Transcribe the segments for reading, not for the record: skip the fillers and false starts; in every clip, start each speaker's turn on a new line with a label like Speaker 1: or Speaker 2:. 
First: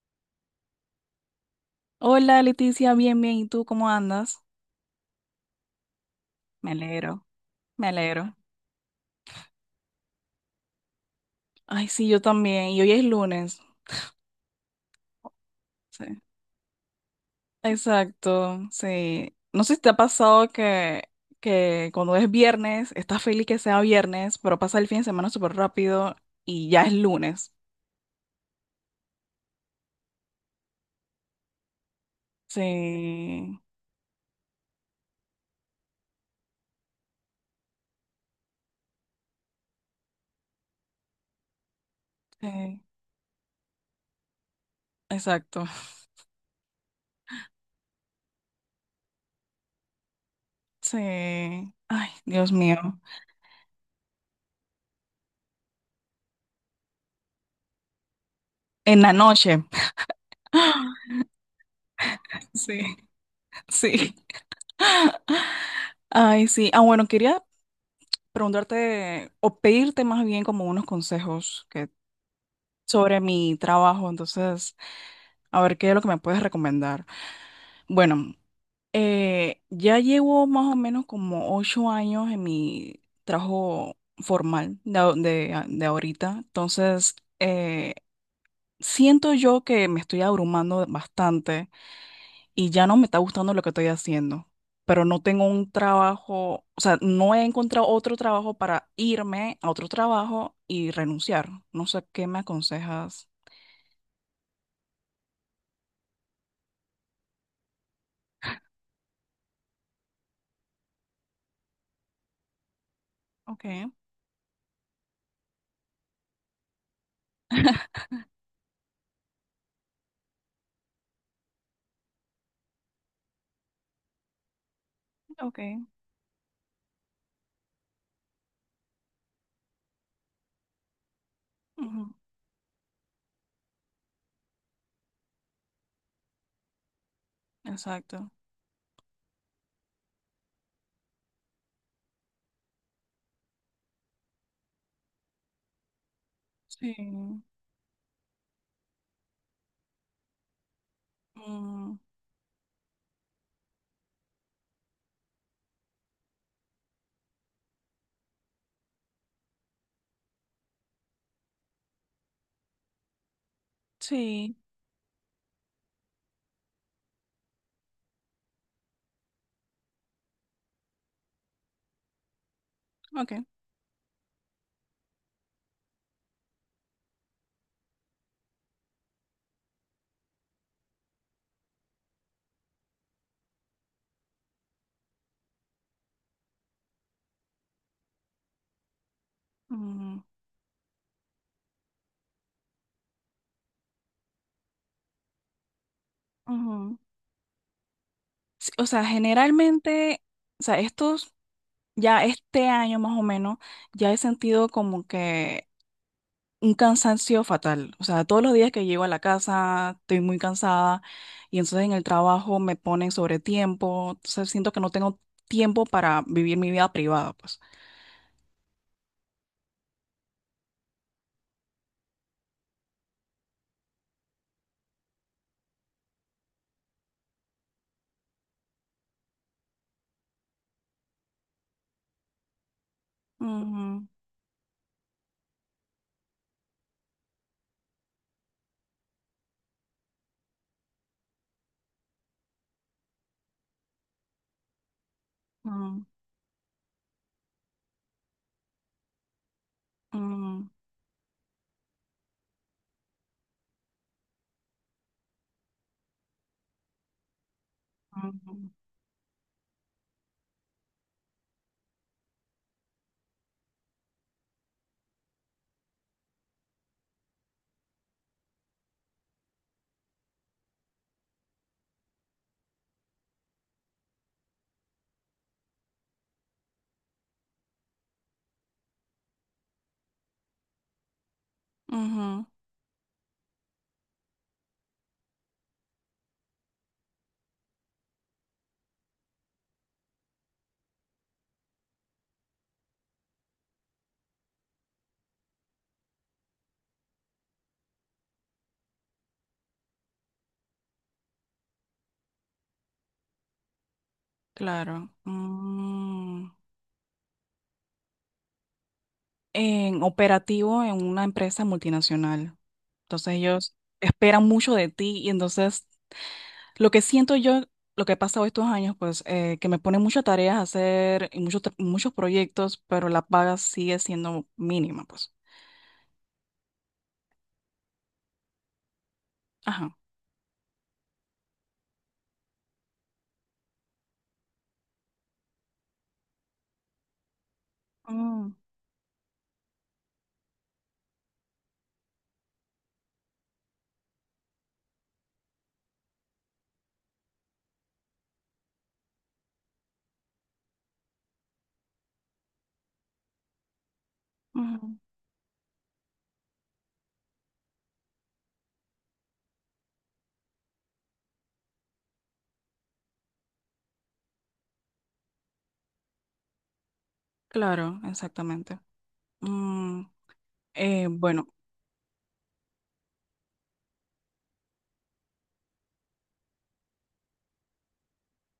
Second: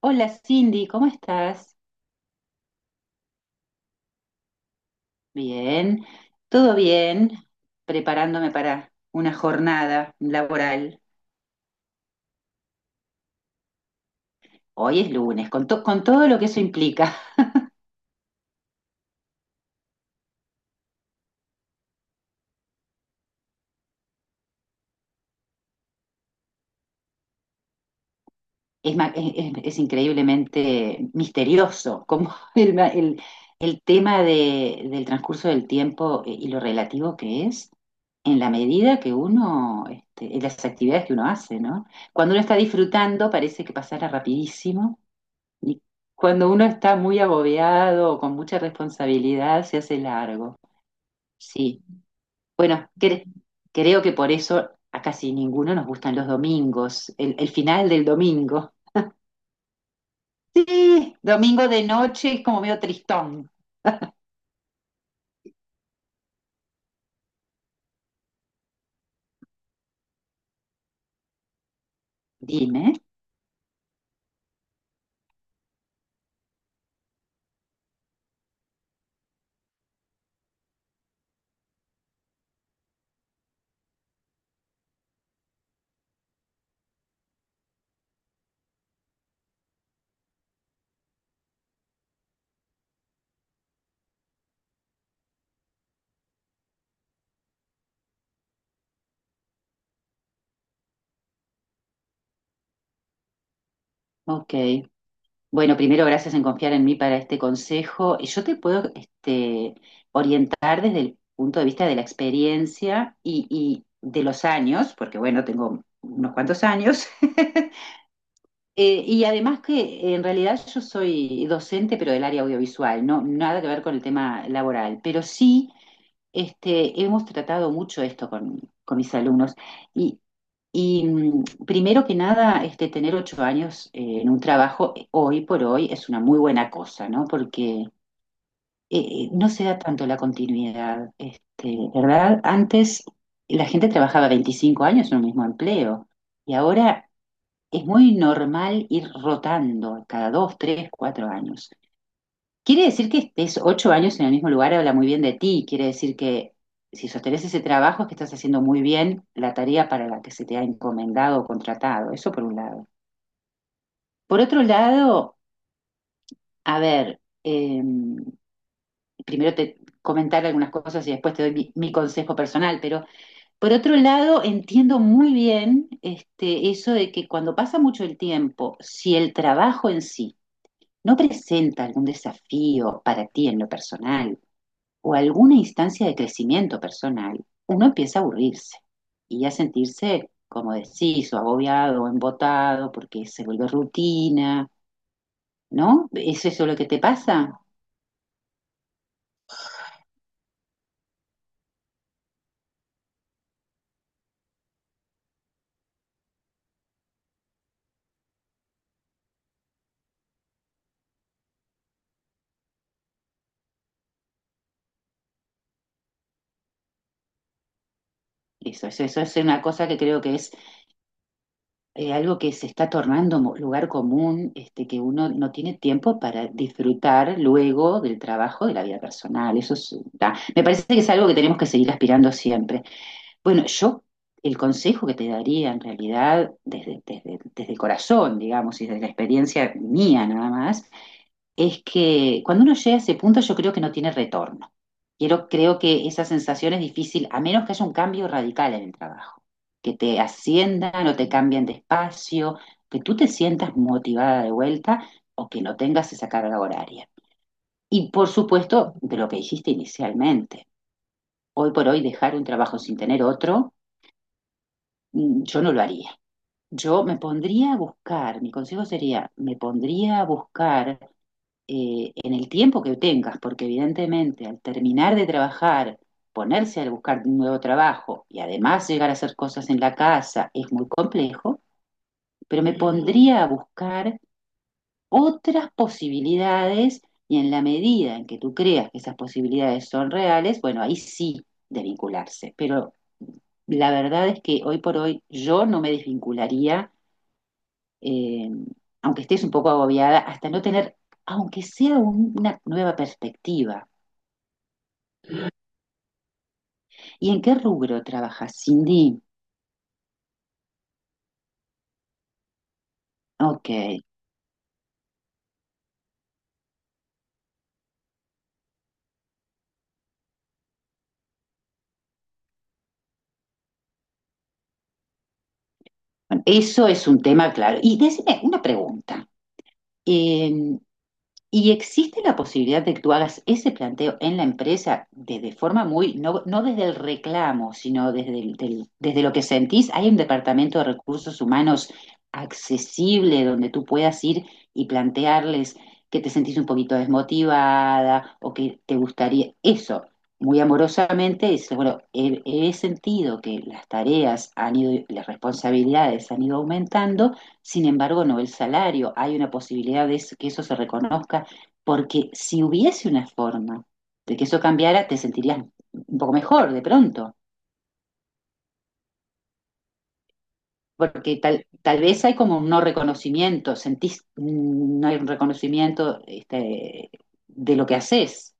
Speaker 1: Hola Cindy, ¿cómo estás?
Speaker 2: Hola Leticia, bien, bien. ¿Y tú cómo andas?
Speaker 1: Bien,
Speaker 2: Me
Speaker 1: todo
Speaker 2: alegro,
Speaker 1: bien,
Speaker 2: me alegro.
Speaker 1: preparándome para una jornada laboral.
Speaker 2: Ay, sí, yo también. Y hoy es lunes.
Speaker 1: Hoy es lunes, con
Speaker 2: Sí.
Speaker 1: todo lo que eso implica.
Speaker 2: Exacto, sí. No sé si te ha pasado que cuando es viernes, estás feliz que sea viernes, pero pasa el fin de semana súper rápido y ya es lunes.
Speaker 1: Es, ma- es increíblemente misterioso como el, ma- el-
Speaker 2: Sí,
Speaker 1: el del transcurso del tiempo y lo relativo que es en la medida que uno, este, en las actividades que uno hace, ¿no? Cuando uno está
Speaker 2: sí,
Speaker 1: disfrutando parece que pasara rapidísimo.
Speaker 2: exacto.
Speaker 1: Y cuando uno está muy agobiado o con mucha responsabilidad, se hace largo.
Speaker 2: Sí.
Speaker 1: Sí.
Speaker 2: Ay, Dios
Speaker 1: Bueno,
Speaker 2: mío.
Speaker 1: creo que por eso a casi ninguno nos gustan los domingos, el final del domingo.
Speaker 2: En la noche.
Speaker 1: Sí, domingo de noche es como medio
Speaker 2: Sí,
Speaker 1: tristón.
Speaker 2: sí. Ay, sí. Ah, bueno, quería preguntarte o pedirte más bien como unos consejos
Speaker 1: Dime.
Speaker 2: sobre mi trabajo. Entonces, a ver qué es lo que me puedes recomendar. Bueno, ya llevo más o menos como 8 años en mi trabajo formal de ahorita. Entonces, siento yo que me estoy abrumando bastante y ya no me está gustando lo que estoy haciendo, pero no tengo un trabajo, o sea, no he encontrado otro trabajo para irme a otro trabajo y renunciar. No sé qué me aconsejas.
Speaker 1: Ok. Bueno, primero gracias en confiar en mí para este consejo. Y yo te puedo este, orientar desde el punto de vista de la experiencia
Speaker 2: Ok,
Speaker 1: y de los años, porque bueno, tengo unos cuantos años. Y además que en realidad yo soy docente, pero del área audiovisual, no nada que ver con el tema laboral, pero
Speaker 2: ok,
Speaker 1: sí este, hemos tratado mucho esto con mis alumnos. Y, y primero
Speaker 2: ujú,
Speaker 1: que nada, este, tener 8 años en un trabajo hoy por hoy es una muy buena cosa, ¿no? Porque
Speaker 2: exacto.
Speaker 1: no se da tanto la continuidad, este, ¿verdad? Antes la gente trabajaba 25 años en un mismo empleo y ahora
Speaker 2: Sí.
Speaker 1: es muy normal ir rotando cada dos, tres, cuatro años.
Speaker 2: Mm,
Speaker 1: Quiere decir que estés 8 años en el mismo lugar, habla muy bien de ti. Quiere decir que si sostenés ese trabajo es que estás haciendo muy bien la tarea para la que se te ha encomendado o contratado. Eso por un lado. Por
Speaker 2: sí,
Speaker 1: otro lado, a ver, primero te comentar algunas cosas y después te doy mi consejo personal, pero
Speaker 2: ok.
Speaker 1: por otro lado entiendo muy bien este, eso de que cuando pasa mucho el tiempo, si el trabajo en sí ¿no presenta algún desafío para ti en lo personal o alguna instancia de crecimiento personal? Uno empieza a aburrirse y a
Speaker 2: Mm,
Speaker 1: sentirse, como decís, o agobiado o embotado porque se vuelve rutina, ¿no? ¿Es eso lo que
Speaker 2: ujú.
Speaker 1: te pasa?
Speaker 2: Sí, o sea, generalmente, o sea, estos, ya este año más o menos, ya he sentido como que un cansancio fatal. O sea, todos los días que llego a la casa estoy muy cansada y entonces en el trabajo me ponen sobre tiempo. Entonces siento que no tengo tiempo para vivir mi vida privada, pues.
Speaker 1: Eso es una cosa que creo que es algo que se está tornando lugar común, este, que uno no tiene tiempo para disfrutar luego del trabajo de la vida personal. Eso es, me parece que es algo que tenemos que seguir aspirando siempre. Bueno, yo
Speaker 2: Ujú,
Speaker 1: el consejo que te daría en realidad desde el corazón, digamos, y desde la experiencia mía nada más, es que cuando uno llega a ese punto yo creo que no tiene retorno. Creo
Speaker 2: ujú,
Speaker 1: que esa sensación es difícil, a menos que haya un cambio radical en el trabajo, que te
Speaker 2: ujú,
Speaker 1: asciendan o te cambien de espacio, que tú te sientas motivada de vuelta o que no tengas esa carga horaria. Y por
Speaker 2: ujú,
Speaker 1: supuesto, de lo que dijiste inicialmente, hoy por hoy dejar un trabajo sin tener otro, yo no lo haría. Yo me pondría a buscar, mi consejo sería, me pondría a buscar en el tiempo que tengas, porque evidentemente al terminar de trabajar, ponerse a buscar un nuevo trabajo y además llegar a hacer cosas en la casa es muy complejo,
Speaker 2: ujú,
Speaker 1: pero me pondría a buscar otras posibilidades y en la medida en que tú creas que esas posibilidades son reales, bueno, ahí sí desvincularse, pero la verdad es que hoy por hoy yo no me desvincularía, eh, aunque estés un poco agobiada, hasta no tener, aunque sea una nueva perspectiva.
Speaker 2: claro. Mm.
Speaker 1: ¿Y en qué rubro trabajas, Cindy?
Speaker 2: En operativo en una empresa multinacional. Entonces
Speaker 1: Ok.
Speaker 2: ellos esperan mucho de ti y entonces lo que siento yo, lo que ha pasado estos años, pues que me pone muchas tareas a hacer y muchos proyectos, pero la paga sigue siendo mínima, pues.
Speaker 1: Bueno, eso es un tema claro. Y decime una pregunta.
Speaker 2: Ajá.
Speaker 1: Eh, ¿Y existe la posibilidad de que tú hagas ese planteo en la empresa de forma muy, no, no desde el reclamo, sino desde,
Speaker 2: Mm,
Speaker 1: desde lo que sentís? ¿Hay un departamento de recursos humanos accesible donde tú puedas ir y plantearles que te sentís un poquito desmotivada o que te gustaría eso? Muy amorosamente dices, bueno, he sentido que las tareas han
Speaker 2: ujú.
Speaker 1: ido, las responsabilidades han ido aumentando, sin embargo, no el salario. ¿Hay una posibilidad de que eso se reconozca? Porque si hubiese una forma de que eso cambiara, te sentirías un poco mejor de pronto.
Speaker 2: Claro, exactamente. Mm,
Speaker 1: Porque
Speaker 2: bueno,
Speaker 1: tal vez hay como un no reconocimiento, sentís, no hay un reconocimiento este, de lo que haces.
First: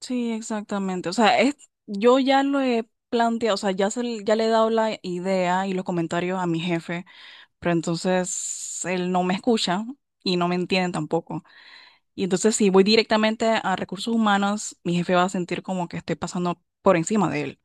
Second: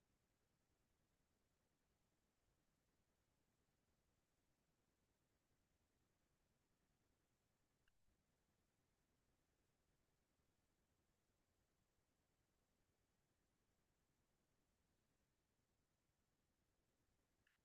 Speaker 2: sí, exactamente. O sea, es, yo ya lo he planteado, o sea, ya le he dado la idea y los comentarios a mi jefe, pero entonces él no me escucha y no me entiende tampoco. Y entonces si voy directamente a recursos humanos, mi jefe va a sentir como que estoy pasando por encima de él.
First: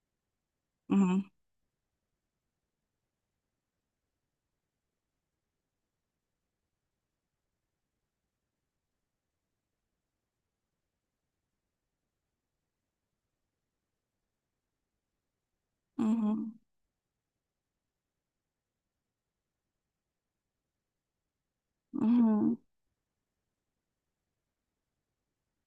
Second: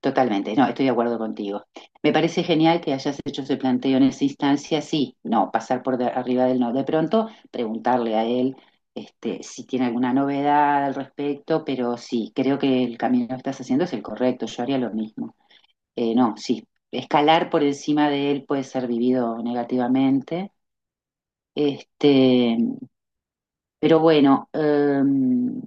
Speaker 1: Totalmente, no, estoy de acuerdo
Speaker 2: Ujú,
Speaker 1: contigo. Me parece genial que hayas hecho ese planteo en esa instancia, sí, no, pasar por arriba del no. De pronto, preguntarle a él este, si tiene alguna novedad al respecto, pero sí, creo que el camino que estás haciendo es el correcto, yo haría lo mismo. No,
Speaker 2: ujú,
Speaker 1: sí, escalar por encima de él puede ser vivido negativamente. Este,
Speaker 2: ujú,
Speaker 1: pero bueno,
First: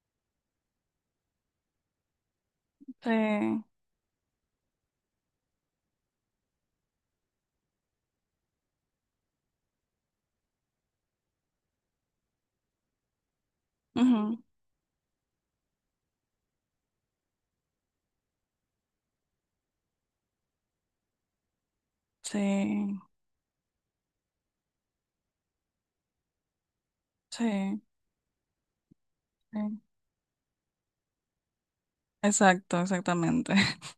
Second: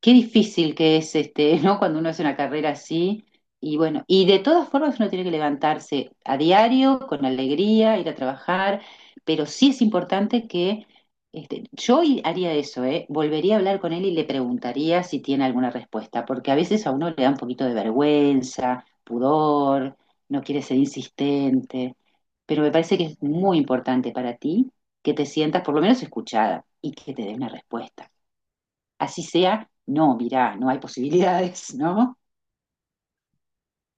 Speaker 1: qué difícil que es este, ¿no? Cuando uno hace una carrera
Speaker 2: sí,
Speaker 1: así. Y bueno, y de todas formas uno tiene que levantarse a diario, con alegría, ir a trabajar, pero sí es importante que este, haría eso, ¿eh? Volvería a hablar con él y le
Speaker 2: ujú,
Speaker 1: preguntaría si tiene alguna respuesta, porque a veces a uno le da un poquito de vergüenza, pudor, no quiere ser insistente, pero me parece
Speaker 2: sí,
Speaker 1: que es muy importante para ti que te sientas por lo menos escuchada y que te dé una
Speaker 2: sí,
Speaker 1: respuesta. Así sea,
Speaker 2: sí.
Speaker 1: no, mirá, no hay posibilidades, ¿no?
Speaker 2: Exacto, exactamente.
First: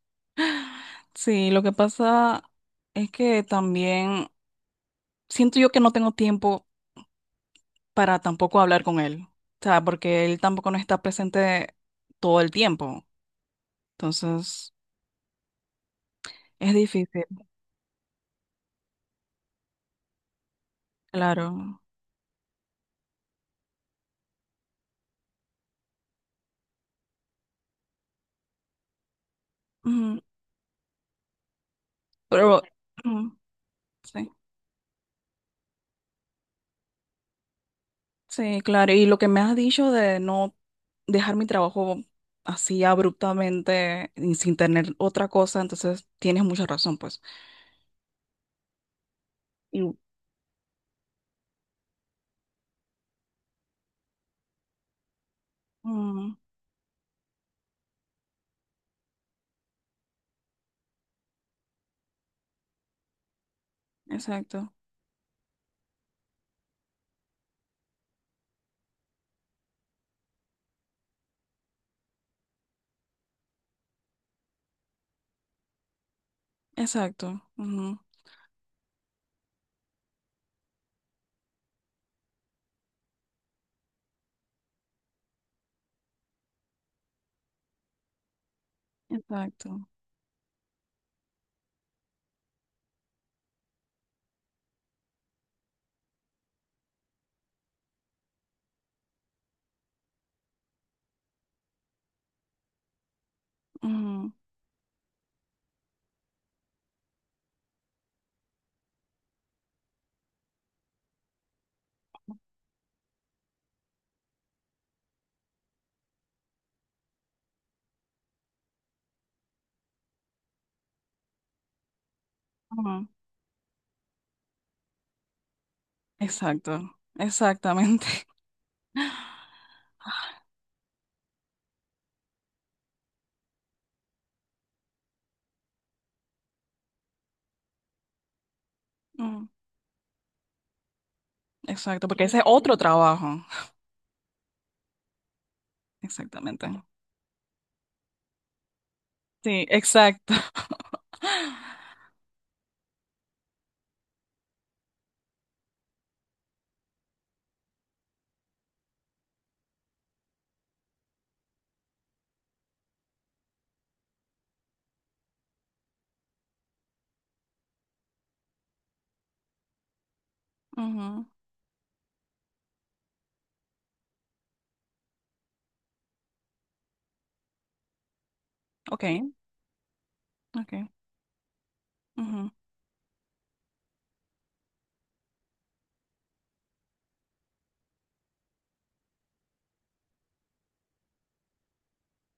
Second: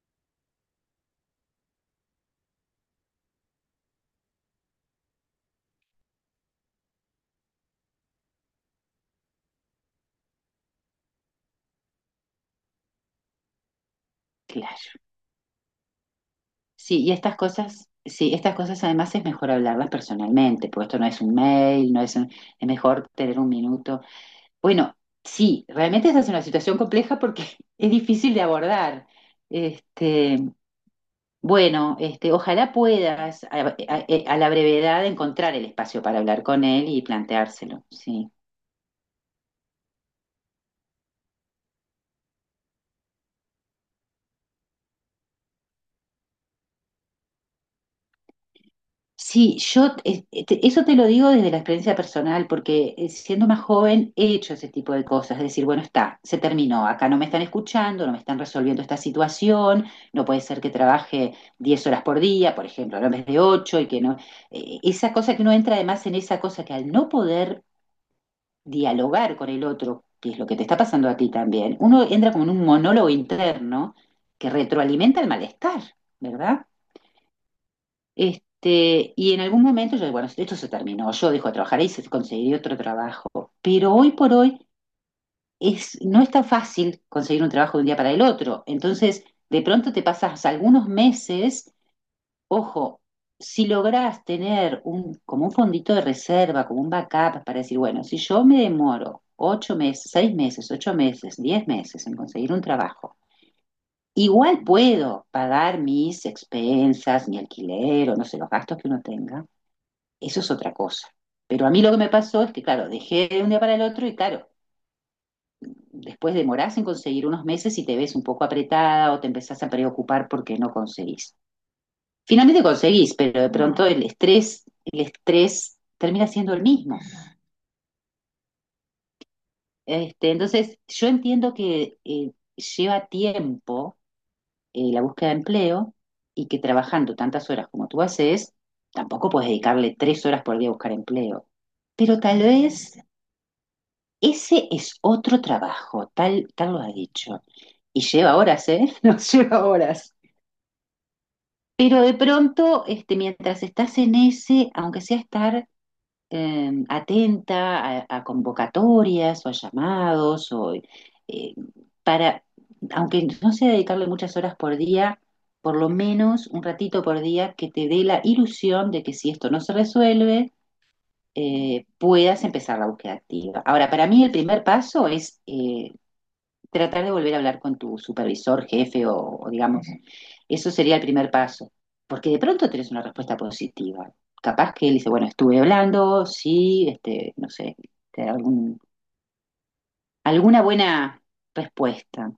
Speaker 2: Sí, lo que pasa es que también siento yo que no tengo tiempo para tampoco hablar con él. O sea, porque él tampoco no está presente todo el tiempo. Entonces,
Speaker 1: Claro.
Speaker 2: es
Speaker 1: Sí, y
Speaker 2: difícil,
Speaker 1: estas cosas, sí, estas cosas además es mejor hablarlas personalmente, porque esto no es un
Speaker 2: claro.
Speaker 1: mail, no es es mejor tener un minuto. Bueno, sí, realmente esa es una situación compleja porque es difícil de abordar.
Speaker 2: Ujú,
Speaker 1: Este, bueno, este,
Speaker 2: pero,
Speaker 1: ojalá
Speaker 2: ujú,
Speaker 1: puedas
Speaker 2: sí.
Speaker 1: a la brevedad encontrar el espacio para hablar con él y planteárselo, sí.
Speaker 2: Sí, claro. Y lo que me has dicho de no dejar mi trabajo así abruptamente y sin tener otra cosa, entonces tienes mucha razón, pues.
Speaker 1: Sí,
Speaker 2: Y...
Speaker 1: yo eso te lo digo desde la experiencia personal, porque siendo más joven he hecho ese tipo de cosas, es decir, bueno, está,
Speaker 2: Mm,
Speaker 1: se terminó, acá no me están escuchando, no me están resolviendo esta situación, no puede ser que trabaje 10 horas por día, por ejemplo, no en vez de 8 y que no,
Speaker 2: exacto,
Speaker 1: esa cosa que uno entra además en esa cosa que al no poder dialogar con el otro, que es lo que te está pasando a ti también, uno entra como en un monólogo interno que retroalimenta el malestar, ¿verdad?
Speaker 2: exacto, ujú,
Speaker 1: Este, y en algún momento yo, bueno, esto se terminó, yo dejo de trabajar ahí, y se conseguiré otro trabajo. Pero hoy por hoy es, no es tan fácil conseguir un trabajo de un día para el otro. Entonces, de
Speaker 2: exacto,
Speaker 1: pronto te pasas algunos meses, ojo, si lográs tener un, como un fondito de reserva, como un backup para decir, bueno, si yo me demoro 8 meses, 6 meses, 8 meses, 10 meses en conseguir un trabajo,
Speaker 2: ujú,
Speaker 1: igual puedo pagar mis expensas, mi alquiler o no sé, los gastos que uno tenga. Eso es otra cosa. Pero a mí lo que me pasó es que, claro, dejé de un día para el otro y, claro, después demorás en conseguir unos meses y te ves un poco apretada o te empezás a preocupar porque no conseguís. Finalmente
Speaker 2: ujú,
Speaker 1: conseguís, pero de pronto el estrés termina siendo el
Speaker 2: exacto,
Speaker 1: mismo.
Speaker 2: exactamente.
Speaker 1: Este, entonces, yo entiendo que lleva tiempo la búsqueda de empleo y que trabajando tantas horas como tú haces, tampoco
Speaker 2: Ujú,
Speaker 1: puedes dedicarle 3 horas por día a buscar empleo.
Speaker 2: exacto,
Speaker 1: Pero
Speaker 2: porque ese
Speaker 1: tal
Speaker 2: es otro
Speaker 1: vez
Speaker 2: trabajo.
Speaker 1: ese es otro trabajo,
Speaker 2: Exactamente.
Speaker 1: tal lo ha dicho. Y lleva horas, ¿eh? Nos
Speaker 2: Sí,
Speaker 1: lleva horas.
Speaker 2: exacto.
Speaker 1: Pero de pronto, este, mientras estás en ese, aunque sea estar atenta a convocatorias o a llamados, para, aunque no sea dedicarle muchas horas por día, por lo menos un ratito por día que te dé la ilusión de que si esto no se resuelve,
Speaker 2: Ujú,
Speaker 1: puedas empezar la búsqueda activa. Ahora, para mí el primer paso es tratar de volver a hablar con tu supervisor,
Speaker 2: ok,
Speaker 1: jefe o digamos, eso
Speaker 2: ok.
Speaker 1: sería el primer paso, porque de
Speaker 2: Ujú,
Speaker 1: pronto tenés una respuesta positiva. Capaz que él dice, bueno, estuve hablando, sí, este, no sé, te da algún, alguna buena respuesta.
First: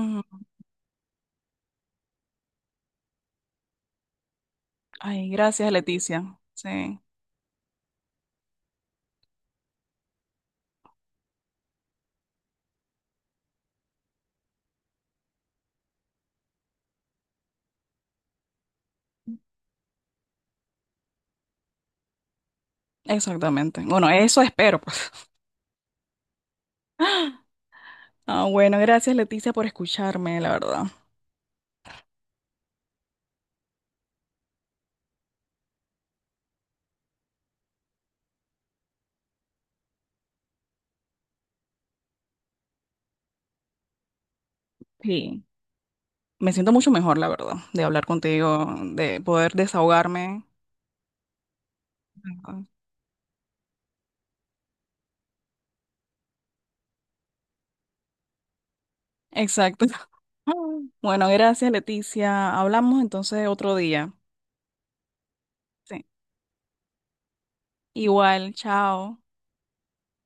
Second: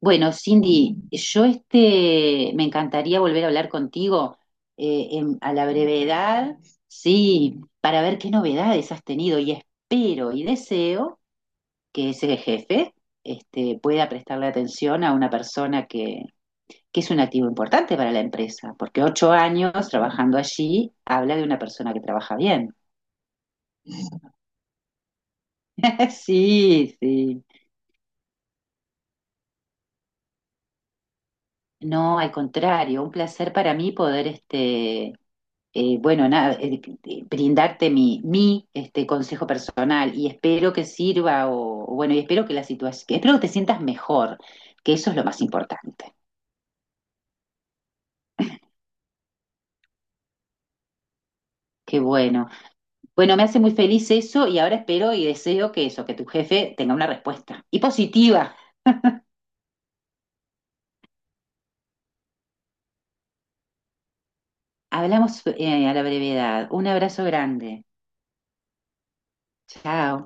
Speaker 1: Bueno, Cindy, yo este, me encantaría volver a hablar contigo
Speaker 2: Ay,
Speaker 1: a la
Speaker 2: gracias, Leticia.
Speaker 1: brevedad,
Speaker 2: Sí,
Speaker 1: sí, para ver qué novedades has tenido y espero y deseo que ese jefe este, pueda prestarle atención a una persona que es un activo importante para la empresa, porque 8 años trabajando allí habla de una persona que trabaja bien.
Speaker 2: exactamente. Bueno, eso espero, pues.
Speaker 1: Sí, sí.
Speaker 2: Ah, bueno, gracias Leticia por escucharme, la verdad.
Speaker 1: No, al contrario, un placer para mí poder, este, bueno, nada, brindarte mi este, consejo personal y espero que sirva o bueno, y espero que la situación, espero que te sientas mejor, que eso es lo más
Speaker 2: Sí,
Speaker 1: importante.
Speaker 2: me siento mucho mejor, la verdad, de hablar contigo, de poder desahogarme.
Speaker 1: Qué bueno.
Speaker 2: Ah,
Speaker 1: Bueno, me hace muy feliz eso y ahora espero y deseo que eso, que tu jefe tenga una respuesta. Y positiva.
Speaker 2: exacto. Bueno, gracias Leticia. Hablamos entonces otro día.
Speaker 1: Hablamos a la
Speaker 2: Sí.
Speaker 1: brevedad. Un abrazo grande.
Speaker 2: Igual, chao.
Speaker 1: Chao.